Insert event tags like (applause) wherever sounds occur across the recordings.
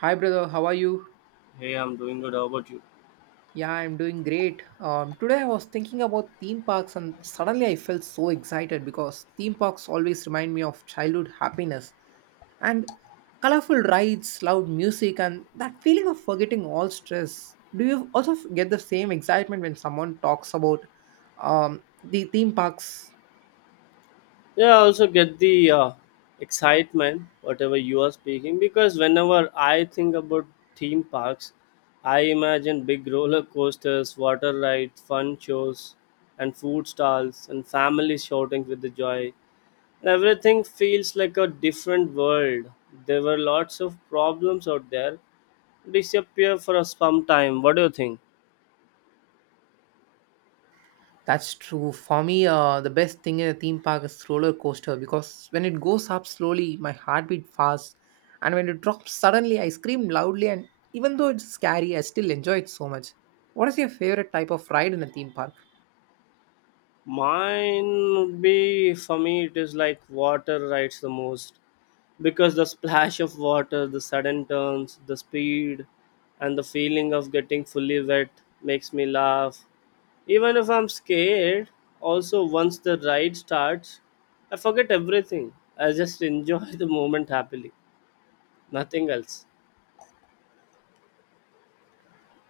Hi, brother. How are you? Hey, I'm doing good. How about you? Yeah, I'm doing great. Today I was thinking about theme parks, and suddenly I felt so excited because theme parks always remind me of childhood happiness and colorful rides, loud music, and that feeling of forgetting all stress. Do you also get the same excitement when someone talks about the theme parks? Yeah, I also get the excitement, whatever you are speaking, because whenever I think about theme parks, I imagine big roller coasters, water rides, fun shows, and food stalls, and families shouting with the joy. And everything feels like a different world. There were lots of problems out there, disappear for a some time. What do you think? That's true. For me, the best thing in a theme park is roller coaster, because when it goes up slowly, my heartbeat fast, and when it drops suddenly, I scream loudly. And even though it's scary, I still enjoy it so much. What is your favorite type of ride in a theme park? Mine would be for me, it is like water rides the most because the splash of water, the sudden turns, the speed, and the feeling of getting fully wet makes me laugh. Even if I'm scared, also once the ride starts, I forget everything. I just enjoy (laughs) the moment happily, nothing else.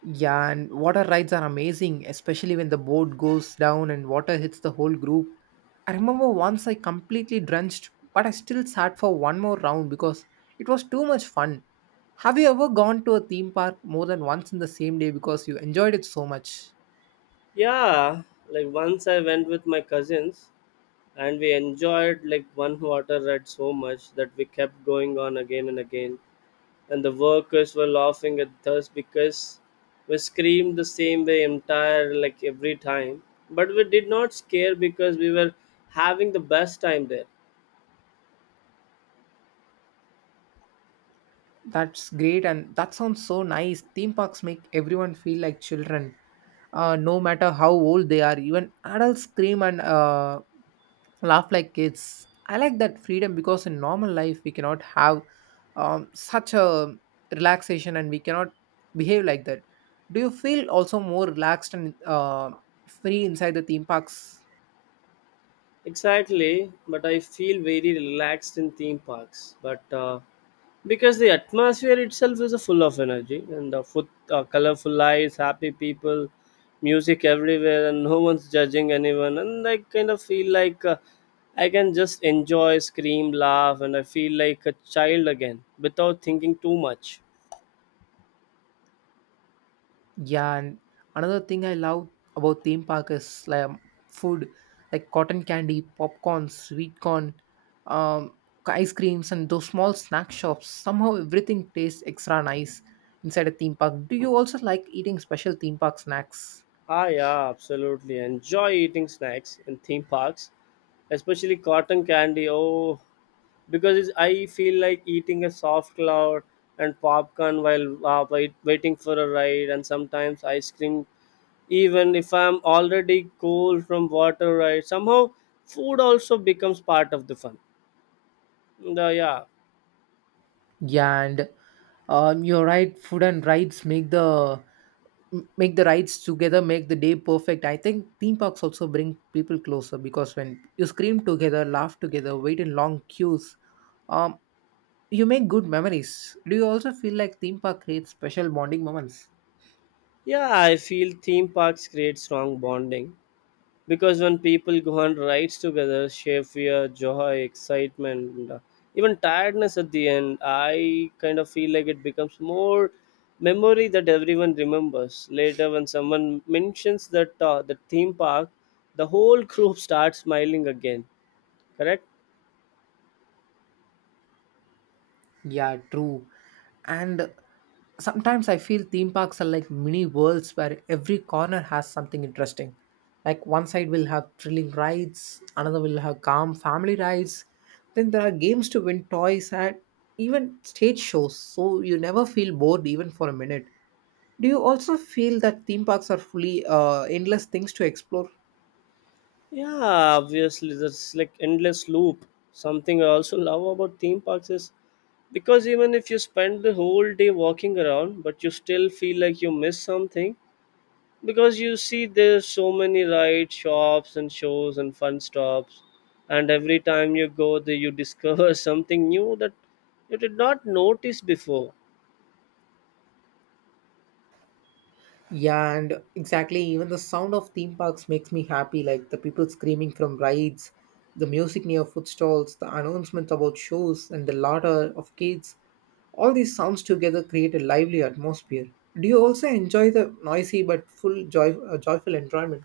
Yeah, and water rides are amazing, especially when the boat goes down and water hits the whole group. I remember once I completely drenched, but I still sat for one more round because it was too much fun. Have you ever gone to a theme park more than once in the same day because you enjoyed it so much? Yeah, like once I went with my cousins and we enjoyed like one water ride so much that we kept going on again and again. And the workers were laughing at us because we screamed the same way entire like every time but we did not scare because we were having the best time there. That's great, and that sounds so nice. Theme parks make everyone feel like children, no matter how old they are. Even adults scream and laugh like kids. I like that freedom because in normal life we cannot have such a relaxation, and we cannot behave like that. Do you feel also more relaxed and free inside the theme parks? Exactly, but I feel very relaxed in theme parks, but because the atmosphere itself is full of energy and the foot colorful lights, happy people, music everywhere, and no one's judging anyone. And I kind of feel like I can just enjoy, scream, laugh, and I feel like a child again without thinking too much. Yeah, and another thing I love about theme park is like food, like cotton candy, popcorn, sweet corn, um, ice creams, and those small snack shops. Somehow everything tastes extra nice inside a theme park. Do you also like eating special theme park snacks? Ah, yeah, absolutely. Enjoy eating snacks in theme parks, especially cotton candy. Oh, because it's, I feel like eating a soft cloud, and popcorn while waiting for a ride, and sometimes ice cream. Even if I'm already cool from water ride, somehow food also becomes part of the fun. And, yeah, Yeah, and you're right. Food and rides make the m- make the rides together make the day perfect. I think theme parks also bring people closer because when you scream together, laugh together, wait in long queues, um, you make good memories. Do you also feel like theme park creates special bonding moments? yeah, I feel theme parks create strong bonding because when people go on rides together, share fear, joy, excitement, and, even tiredness at the end, I kind of feel like it becomes more memory that everyone remembers later. When someone mentions that the theme park, the whole group starts smiling again. Correct. Yeah, true. And sometimes I feel theme parks are like mini worlds where every corner has something interesting. Like one side will have thrilling rides, another will have calm family rides. Then there are games to win toys and even stage shows. So you never feel bored even for a minute. Do you also feel that theme parks are fully endless things to explore? Yeah, obviously there's like endless loop. Something I also love about theme parks is because even if you spend the whole day walking around, but you still feel like you miss something, because you see there's so many ride shops and shows and fun stops. And every time you go there, you discover (laughs) something new that you did not notice before. Yeah, and exactly. Even the sound of theme parks makes me happy, like the people screaming from rides, the music near food stalls, the announcements about shows, and the laughter of kids. All these sounds together create a lively atmosphere. Do you also enjoy the noisy but full joy, joyful enjoyment?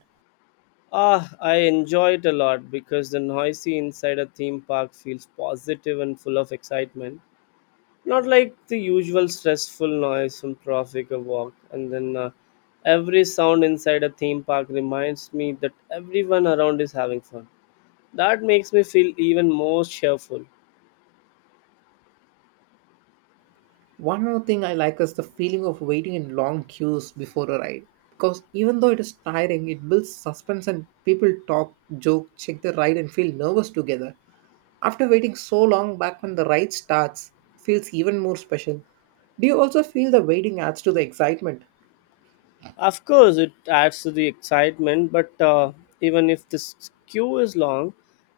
Ah, I enjoy it a lot because the noisy inside a theme park feels positive and full of excitement, not like the usual stressful noise from traffic or walk. And then every sound inside a theme park reminds me that everyone around is having fun. That makes me feel even more cheerful. One more thing I like is the feeling of waiting in long queues before a ride. Because even though it is tiring, it builds suspense and people talk, joke, check the ride, and feel nervous together. After waiting so long back when the ride starts, it feels even more special. Do you also feel the waiting adds to the excitement? Of course, it adds to the excitement, but even if this queue is long,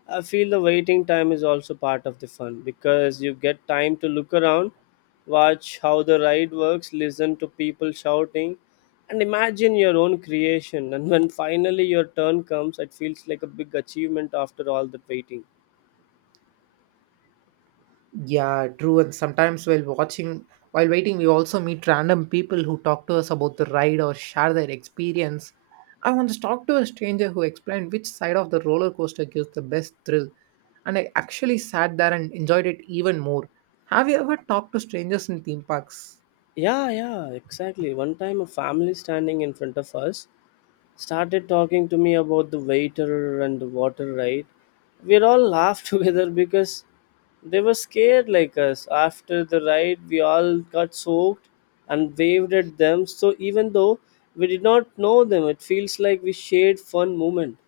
I feel the waiting time is also part of the fun, because you get time to look around, watch how the ride works, listen to people shouting, and imagine your own creation. (laughs) And when finally your turn comes, it feels like a big achievement after all the waiting. Yeah, true. And sometimes while watching, while waiting, we also meet random people who talk to us about the ride or share their experience. I once talked to a stranger who explained which side of the roller coaster gives the best thrill, and I actually sat there and enjoyed it even more. Have you ever talked to strangers in theme parks? Yeah, yeah, exactly. One time a family standing in front of us started talking to me about the waiter and the water right. We all laughed (laughs) together because they were scared like us. After the ride, we all got soaked and waved at them. So even though we did not know them, it feels like we shared fun moment.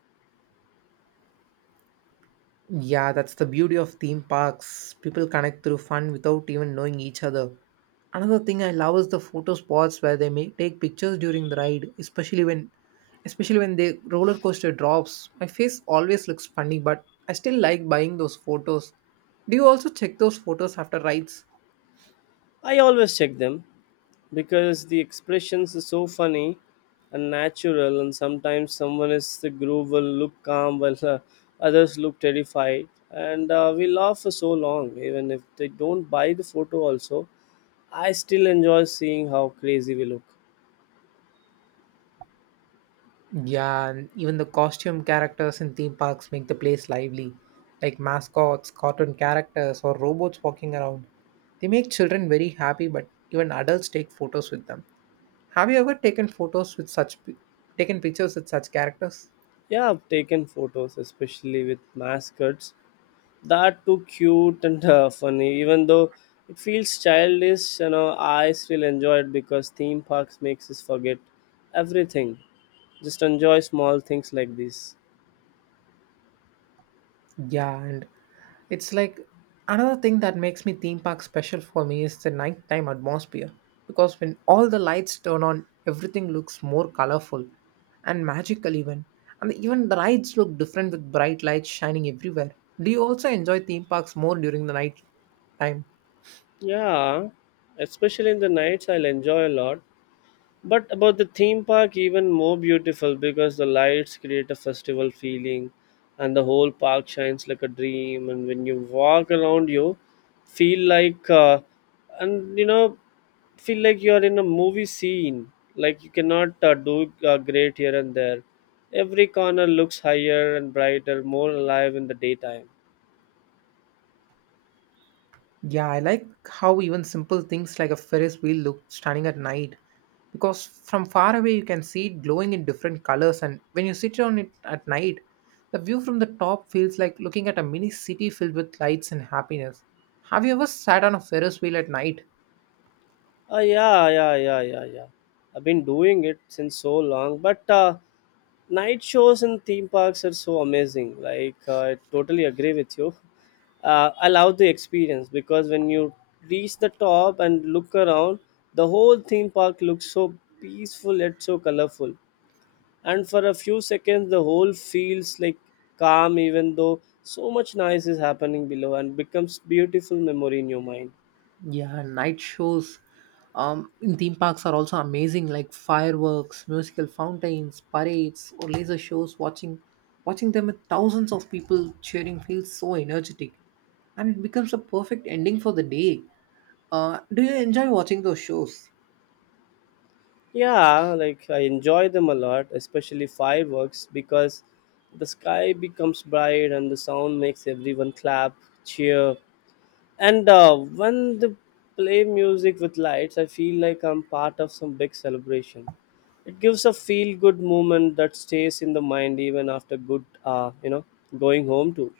Yeah, that's the beauty of theme parks. People connect through fun without even knowing each other. Another thing I love is the photo spots where they may take pictures during the ride, especially when the roller coaster drops. My face always looks funny, but I still like buying those photos. Do you also check those photos after rides? I always check them because the expressions are so funny and natural, and sometimes someone is the groove will look calm while others look terrified, and we laugh for so long. Even if they don't buy the photo, also, I still enjoy seeing how crazy we look. Yeah, and even the costume characters in theme parks make the place lively, like mascots, cartoon characters, or robots walking around. They make children very happy, but even adults take photos with them. Have you ever taken photos with such, taken pictures with such characters? Yeah, I've taken photos, especially with mascots, that too cute and funny. Even though it feels childish, you know, I still enjoy it because theme parks makes us forget everything. Just enjoy small things like this. Yeah, and it's like another thing that makes me theme park special for me is the nighttime atmosphere, because when all the lights turn on, everything looks more colorful and magical even. And even the rides look different with bright lights shining everywhere. Do you also enjoy theme parks more during the night time? Yeah, especially in the nights I'll enjoy a lot. But about the theme park, even more beautiful because the lights create a festival feeling, and the whole park shines like a dream. And when you walk around, you feel like, and you know, feel like you are in a movie scene. Like you cannot do great here and there. Every corner looks higher and brighter, more alive in the daytime. Yeah, I like how even simple things like a Ferris wheel look stunning at night, because from far away you can see it glowing in different colors, and when you sit on it at night the view from the top feels like looking at a mini city filled with lights and happiness. Have you ever sat on a Ferris wheel at night? Yeah, yeah, yeah, yeah, yeah. I've been doing it since so long, but night shows in theme parks are so amazing. Like, I totally agree with you. I love the experience because when you reach the top and look around, the whole theme park looks so peaceful yet so colorful. And for a few seconds, the whole feels like calm, even though so much noise is happening below, and becomes beautiful memory in your mind. Yeah, night shows in theme parks are also amazing, like fireworks, musical fountains, parades, or laser shows. Watching them with thousands of people cheering feels so energetic, and it becomes a perfect ending for the day. Do you enjoy watching those shows? Yeah, like I enjoy them a lot, especially fireworks, because the sky becomes bright and the sound makes everyone clap, cheer. And when they play music with lights, I feel like I'm part of some big celebration. It gives a feel good moment that stays in the mind even after good, going home too.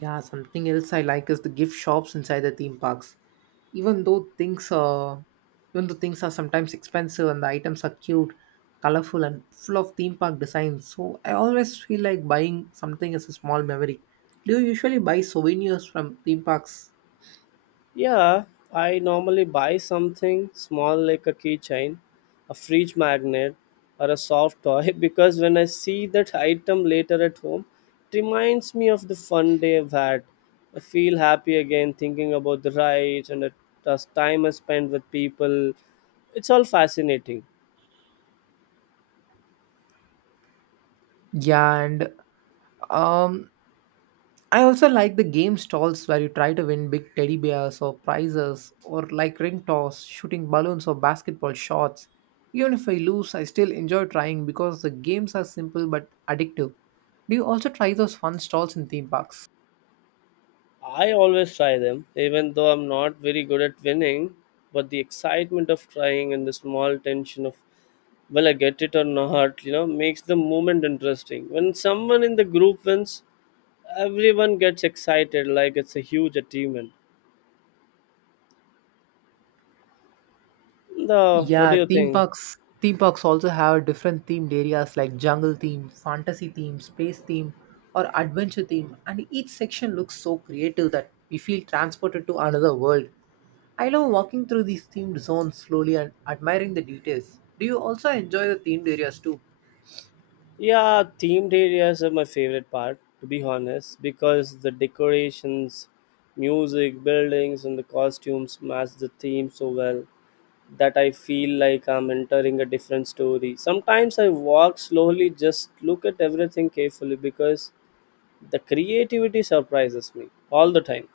Yeah, something else I like is the gift shops inside the theme parks. Even though things are, Even though things are sometimes expensive and the items are cute, colorful, and full of theme park designs, so I always feel like buying something as a small memory. Do you usually buy souvenirs from theme parks? Yeah, I normally buy something small like a keychain, a fridge magnet, or a soft toy (laughs) because when I see that item later at home, it reminds me of the fun day I've had. I feel happy again thinking about the rides and the time I spent with people. It's all fascinating. Yeah, and um, I also like the game stalls where you try to win big teddy bears or prizes, or like ring toss, shooting balloons, or basketball shots. Even if I lose, I still enjoy trying because the games are simple but addictive. Do you also try those fun stalls in theme parks? I always try them, even though I'm not very good at winning, but the excitement of trying and the small tension of well I get it or not, you know, makes the moment interesting. When someone in the group wins, everyone gets excited like it's a huge achievement. The what do you think? Theme parks also have different themed areas like jungle theme, fantasy theme, space theme, or adventure theme, and each section looks so creative that we feel transported to another world. I love walking through these themed zones slowly and admiring the details. Do you also enjoy the themed areas too? Yeah, themed areas are my favorite part, to be honest, because the decorations, music, buildings, and the costumes match the theme so well that I feel like I'm entering a different story. Sometimes I walk slowly, just look at everything carefully because the creativity surprises me all the time.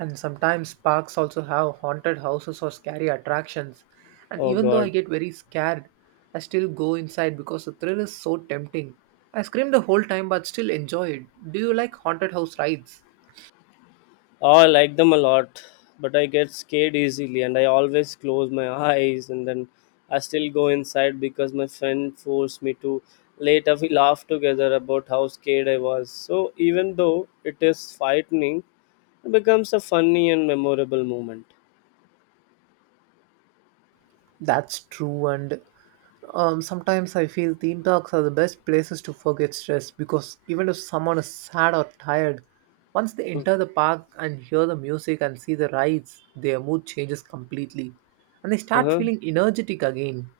And sometimes parks also have haunted houses or scary attractions. And Oh even though I god. get very scared, I still go inside because the thrill is so tempting. I scream the whole time but still enjoy it. Do you like haunted house rides? Oh, I like them a lot, but I get scared easily and I always close my (laughs) eyes. And then I still go inside because my friend forced me to. Later we laughed together about how scared I was. So even though it is frightening, it becomes a funny and memorable moment. That's true, and sometimes I feel theme parks are the best places to forget stress, because even if someone is sad or tired, once they Mm. enter the park and hear the music and see the rides, their mood changes completely and they start Uh-huh. feeling energetic again.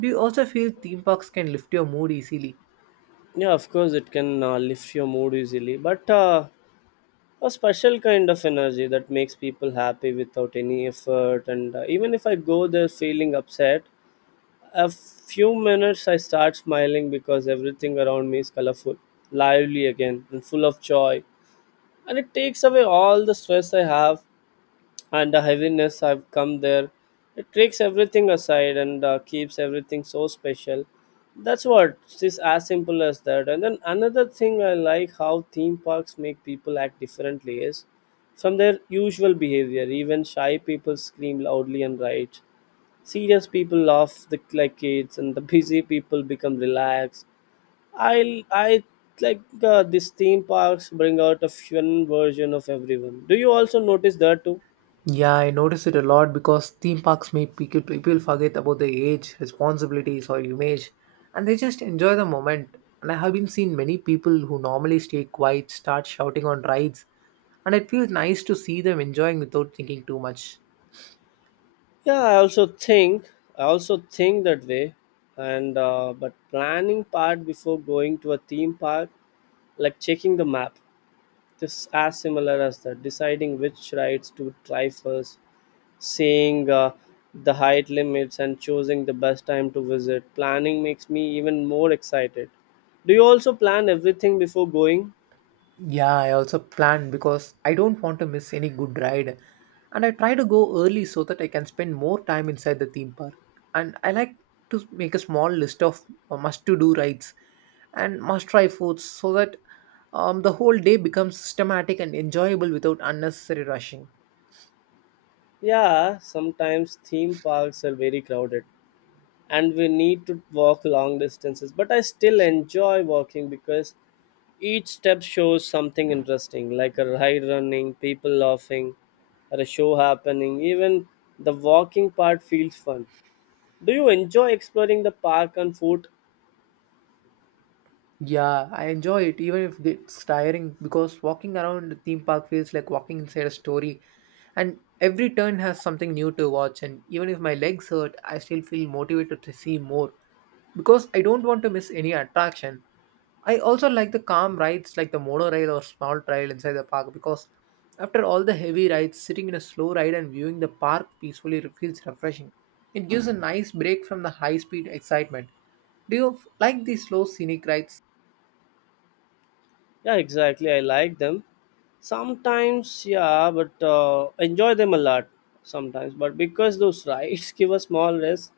Do you also feel theme parks can lift your mood easily? Yeah, of course, it can lift your mood easily. But a special kind of energy that makes people happy without any effort. And even if I go there feeling upset, a few minutes I start smiling because everything around me is colorful, lively again and full of joy. And it takes away all the stress I have and the heaviness I've come there. It takes everything aside and keeps everything so special. That's what it's, just as simple as that. And then another thing I like how theme parks make people act differently is from their usual behavior. Even shy people scream loudly and write. Serious people laugh the, like kids, and the (laughs) busy people become relaxed. I like these theme parks bring out a fun version of everyone. Do you also notice that too? Yeah, I notice it a lot because theme parks make people forget about their age, responsibilities, or image, and they just enjoy the moment. And I have been seen many people who normally stay quiet start shouting on rides, and it feels nice to see them enjoying without thinking too much. Yeah, I also think that way, and but planning part before going to a theme park, like checking the map, this as similar as that. Deciding which rides to try first, seeing the height limits, and choosing the best time to visit. Planning makes me even more excited. Do you also plan everything before going? Yeah, I also planned because I don't want to miss any good ride. And I try to go early so that I can spend more time inside the theme park. And I like to make a small list of must to do rides and must try foods so that the whole day becomes systematic and enjoyable without unnecessary rushing. Yeah, sometimes theme parks are very crowded and we need to walk long distances, but I still enjoy walking because each step shows something interesting like a ride running, people laughing, or a show happening. Even the walking part feels fun. Do you enjoy exploring the park on foot? Yeah, I enjoy it even if it's tiring because walking around the theme park feels like walking inside a story. And every turn has something new to watch, and even if my legs hurt, I still feel motivated to see more because I don't want to miss any attraction. I also like the calm rides like the monorail or small trail inside the park because after all the heavy rides, sitting in a slow ride and viewing the park peacefully feels refreshing. It gives a nice break from the high speed excitement. Do you like these slow scenic rides? Yeah, exactly. I like them. Sometimes, yeah, but enjoy them a lot sometimes. But because those rides (laughs) give a small rest,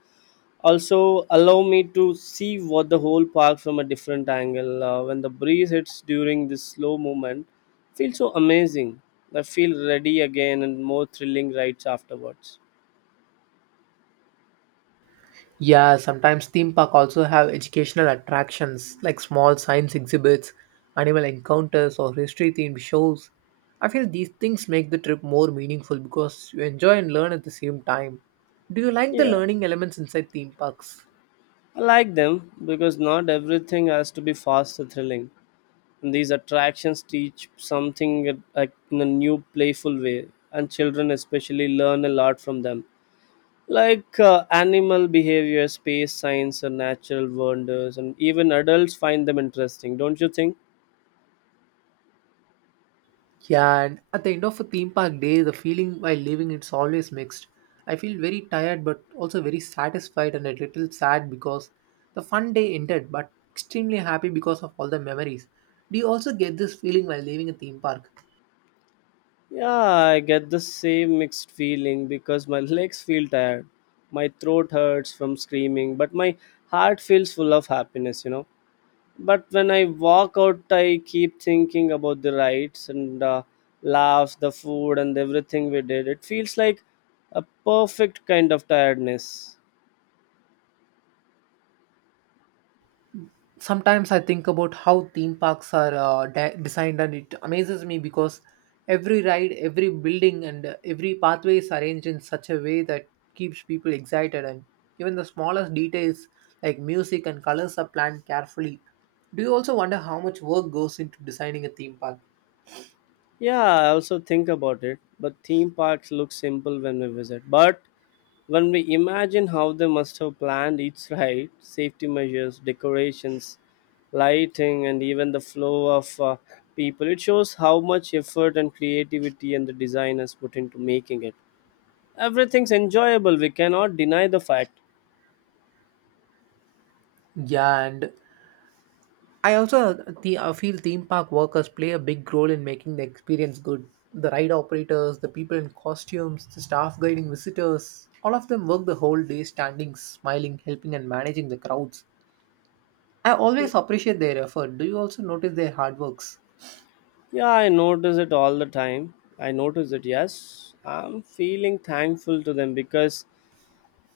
also allow me to see what the whole park from a different angle when the breeze hits during this slow movement feels so amazing. I feel ready again and more thrilling rides afterwards. Yeah, sometimes theme park also have educational attractions like small science exhibits, animal encounters, or history themed shows. I feel these things make the trip more meaningful because you enjoy and learn at the same time. Do you like the Yeah, learning elements inside theme parks? I like them because not everything has to be fast or thrilling, and these attractions teach something, like in a new playful way, and children especially learn a lot from them, like animal behavior, space science, and natural wonders. And even adults find them interesting, don't you think? Yeah, and at the end of a theme park day, the feeling while leaving it's always mixed. I feel very tired but also very satisfied and a little sad because the fun day ended, but extremely happy because of all the memories. Do you also get this feeling while leaving a theme park? Yeah, I get the same mixed feeling because my (laughs) legs feel tired, my throat hurts from screaming, but my heart feels full of happiness. But when I walk out, I keep thinking about the rides and laughs, the food, and everything we did. It feels like a perfect kind of tiredness. Sometimes I think about how theme parks are designed, and it amazes me because every ride, every building, and every pathway is arranged in such a way that keeps people excited, and even the smallest details like music and colors are planned carefully. Do you also wonder how much work goes into designing a theme park? Yeah, I also think about it, but theme parks look simple when we visit. But when we imagine how they must have planned each (laughs) ride, safety measures, decorations, lighting, and even the flow of people, it shows how much effort and creativity and the designers put into making it. Everything's enjoyable, we cannot deny the fact. Yeah, and I also feel theme park workers play a big role in making the experience good. The ride operators, the people in costumes, the staff guiding visitors, all of them work the whole day standing, smiling, helping, and managing the crowds. I always Y- appreciate their effort. Do you also notice their hard works? Yeah, I notice it all the time. I notice it, yes. I'm feeling thankful to them because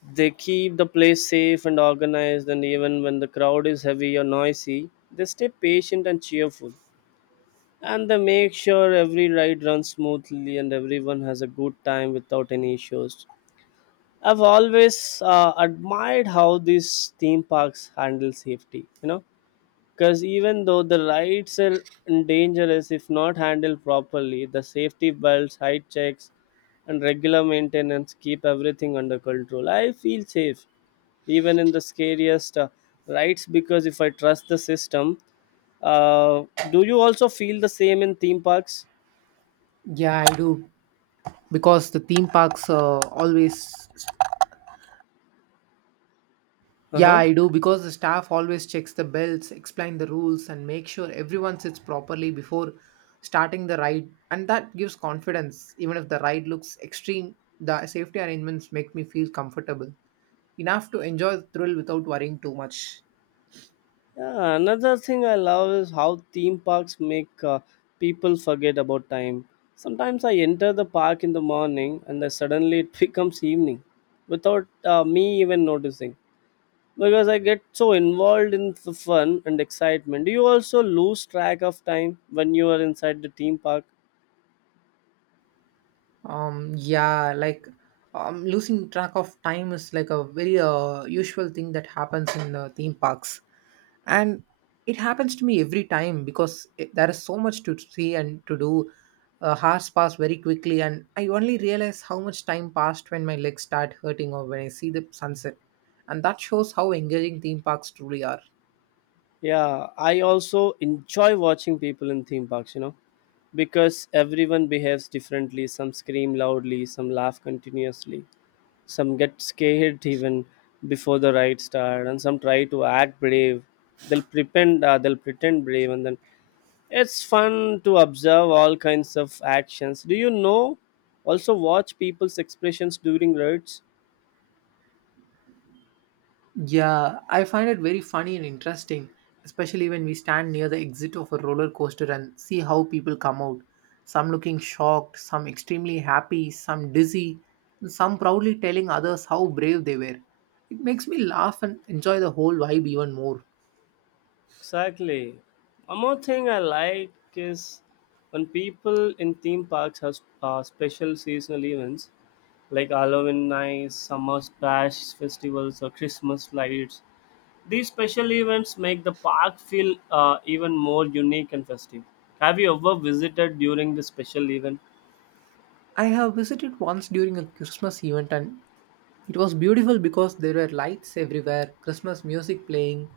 they keep the place safe and organized, and even when the crowd is heavy or noisy, they stay patient and cheerful. And they make sure every ride runs smoothly and everyone has a good time without any issues. I've always admired how these theme parks handle safety, you know, because even though the lights are dangerous if not handled properly, the safety belts, height checks, and regular maintenance keep everything under control. I feel safe even in the scariest rides because if I trust the system uh, do you also feel the same in theme parks? Yeah, I do. Because the theme parks always Yeah, Uh-huh. I do because the staff always checks the bells, explain the rules, and make sure everyone sits properly before starting the ride. And that gives confidence. Even if the ride looks extreme, the safety arrangements make me feel comfortable enough to enjoy the thrill without worrying too much. Yeah, another thing I love is how theme parks make people forget about time. Sometimes I enter the park in the morning and then suddenly it (laughs) becomes evening without me even noticing, because I get so involved in the fun and excitement. Do you also lose track of time when you are inside the theme park? Yeah, like losing track of time is like a very usual thing that happens in theme parks. And it happens to me every time because there is so much to see and to do. Hours pass very quickly, and I only realize how much time passed when my legs start hurting or when I see the sunset, and that shows how engaging theme parks truly are. Yeah, I also enjoy watching people in theme parks, you know, because everyone behaves differently. Some scream loudly, some laugh continuously, some get scared even before the ride start, and some try to act brave. They'll pretend brave, and then it's fun to observe all kinds of actions. Do you know? Also, watch people's expressions during rides. Yeah, I find it very funny and interesting, especially when we stand near the exit of a roller coaster and see how people come out. Some looking shocked, some extremely happy, some dizzy, and some proudly telling others how brave they were. It makes me laugh and enjoy the whole vibe even more. Exactly. One more thing I like is when people in theme parks have special seasonal events like Halloween nights, summer splash festivals, or Christmas lights. These special events make the park feel even more unique and festive. Have you ever visited during the special event? I have visited once during a Christmas event, and it was beautiful because there were lights everywhere, Christmas music playing,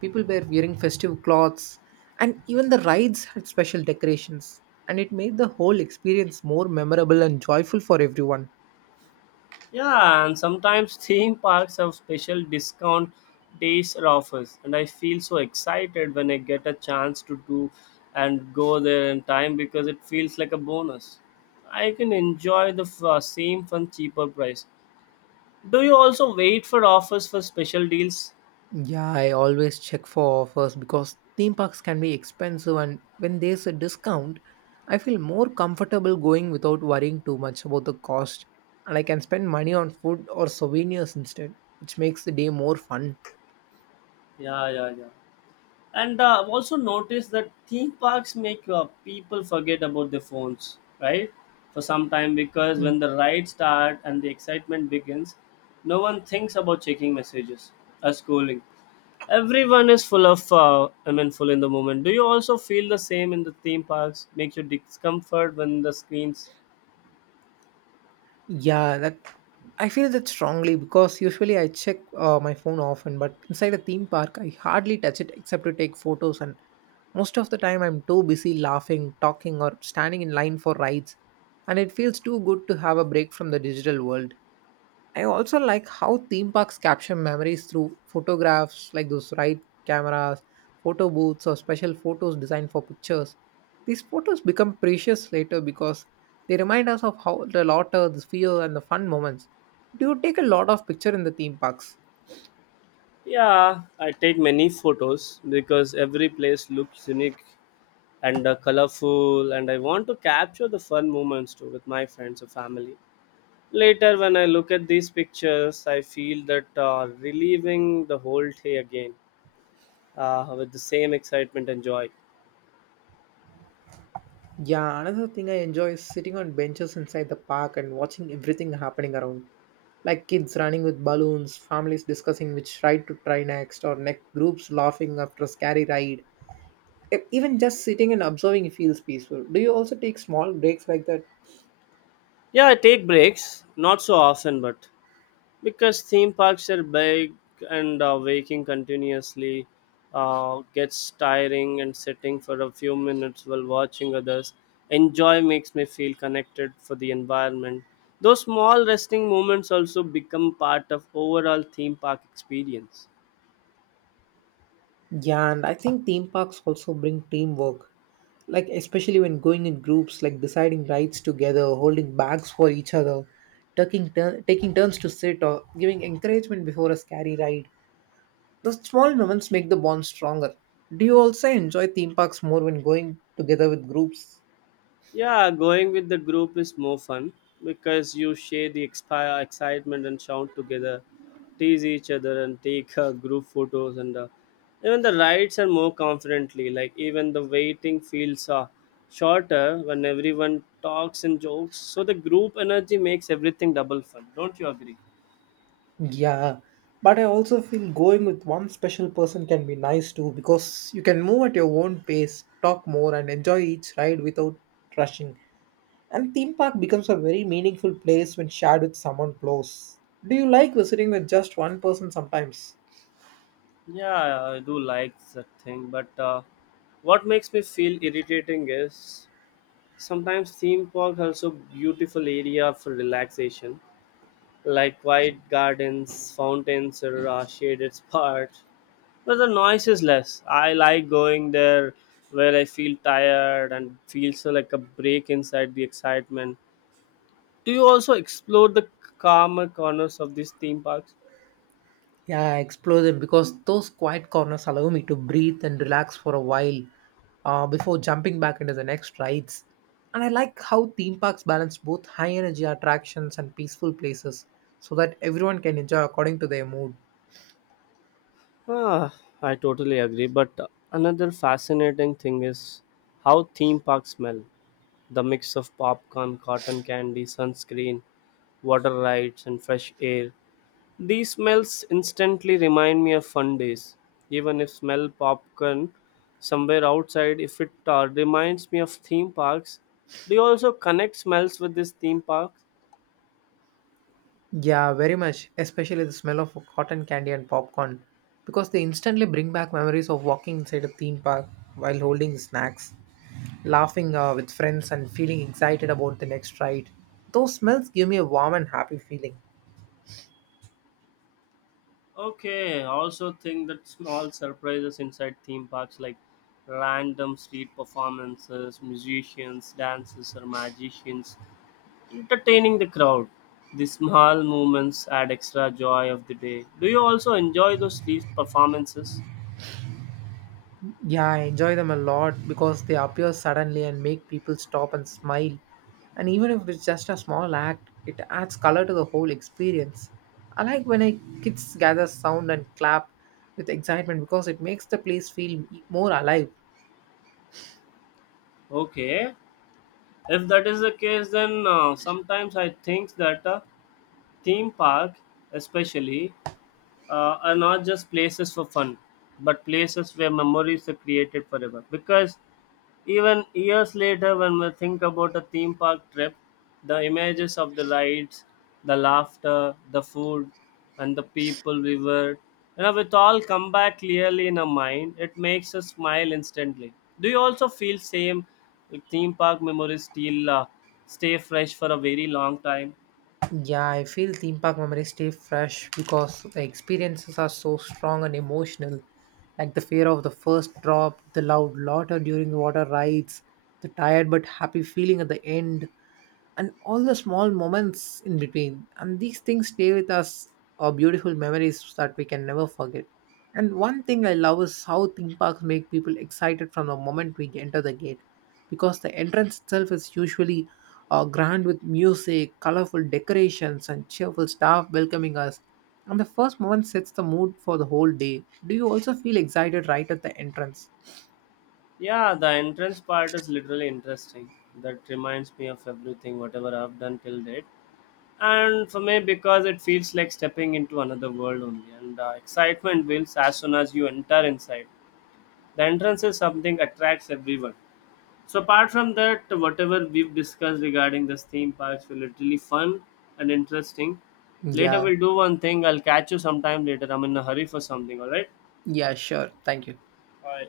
people were wearing festive clothes, and even the rides had special decorations. And it made the whole experience more memorable and joyful for everyone. Yeah, and sometimes (laughs) theme parks have special discount days or offers, and I feel so excited when I get a chance to do and go there in time because it feels like a bonus. I can enjoy the same fun cheaper price. Do you also wait for offers for special deals? Yeah, I always check for offers because theme parks can be expensive, and when there's a discount, I feel more comfortable going without worrying too much about the cost. And I can spend money on food or souvenirs instead, which makes the day more fun. Yeah, yeah, yeah. And I've also noticed that theme parks make people forget about their phones, right? For some time, because Mm. when the ride starts and the excitement begins, no one thinks about checking messages or scrolling. Everyone is full of, full in the moment. Do you also feel the same in the theme parks? Makes you discomfort when the screens. Yeah, that, I feel that strongly because usually I check my phone often, but inside a theme park, I hardly touch it except to take photos. And most of the time, I'm too busy laughing, talking, or standing in line for rides. And it feels too good to have a break from the digital world. I also like how theme parks capture memories through photographs, like those ride cameras, photo booths, or special photos designed for pictures. These photos become precious later because they remind us of how the laughter, the fear, and the fun moments. Do you take a lot of picture in the theme parks? Yeah, I take many photos because every place looks unique and colorful, and I want to capture the fun moments too with my friends or family. Later when I look at these pictures, I feel that reliving the whole day again with the same excitement and joy. Yeah, another thing I enjoy is sitting on benches inside the park and watching everything happening around. Like kids running with balloons, families discussing which ride to try next, or neck groups laughing after a scary ride. Even just sitting and observing feels peaceful. Do you also take small breaks like that? Yeah, I take breaks not so often, but because theme parks are big and waking continuously gets tiring, and sitting for a few minutes while watching others enjoy makes me feel connected for the environment. Those small resting moments also become part of overall theme park experience. Yeah, and I think theme parks also bring teamwork, like especially when going in groups, like deciding rides together, holding bags for each other, taking turns to sit, or giving encouragement before a scary ride. Those small moments make the bond stronger. Do you also enjoy theme parks more when going together with groups? Yeah, going with the group is more fun because you share the excitement and shout together, tease each other, and take group photos. And even the rides are more confidently. Like even the waiting feels shorter when everyone talks and jokes. So the group energy makes everything double fun. Don't you agree? Yeah, but I also feel going with one special person can be nice too, because you can move at your own pace, talk more, and enjoy each ride without rushing. And theme park becomes a very meaningful place when shared with someone close. Do you like visiting with just one person sometimes? Yeah, I do like that thing, but what makes me feel irritating is sometimes theme park has a beautiful area for relaxation like quiet gardens, fountains, or a shaded spot where the noise is less. I like going there where I feel tired and feels like a break inside the excitement. Do you also explore the calmer corners of these theme parks? Yeah, I explore them because those quiet corners allow me to breathe and relax for a while before jumping back into the next rides. And I like how theme parks balance both high energy attractions and peaceful places so that everyone can enjoy according to their mood. Ah, I totally agree. But another fascinating thing is how theme parks smell. The mix of popcorn, cotton candy, sunscreen, water rides, and fresh air. These smells instantly remind me of fun days. Even if smell popcorn somewhere outside, if it reminds me of theme parks. Do you also connect smells with these theme parks? Yeah, very much, especially the smell of cotton candy and popcorn, because they instantly bring back memories of walking inside a theme park while holding snacks, laughing with friends, and feeling excited about the next ride. Those smells give me a warm and happy feeling. Okay, I also think that small surprises inside theme parks like random street performances, musicians, dancers, or magicians entertaining the crowd. These small moments add extra joy of the day. Do you also enjoy those street performances? Yeah, I enjoy them a lot because they appear suddenly and make people stop and smile. And even if it's just a small act, it adds color to the whole experience. I like when I kids gather sound and clap with excitement, because it makes the place feel more alive. Okay, if that is the case, then sometimes I think that a theme park, especially, are not just places for fun, but places where memories are created forever. Because even years later, when we think about a theme park trip, the images of the rides, the laughter, the food, and the people we were, you know, it all come back clearly in our mind. It makes us smile instantly. Do you also feel same? Like theme park memories still stay fresh for a very long time. Yeah, I feel theme park memories stay fresh because the experiences are so strong and emotional. Like the fear of the first drop, the loud laughter during water rides, the tired but happy feeling at the end, and all the small moments in between. And these things stay with us, are beautiful memories that we can never forget. And one thing I love is how theme parks make people excited from the moment we enter the gate, because the entrance itself is usually grand with music, colorful decorations, and cheerful staff welcoming us. And the first moment sets the mood for the whole day. Do you also feel excited right at the entrance? Yeah, the entrance part is literally interesting. That reminds me of everything, whatever I've done till date. And for me, because it feels like stepping into another world only, and the excitement builds as soon as you enter inside. The entrance is something attracts everyone. So apart from that, whatever we've discussed regarding this theme parks were literally fun and interesting. Later Yeah, we'll do one thing. I'll catch you sometime later. I'm in a hurry for something. All right. yeah, sure. Thank you. Bye.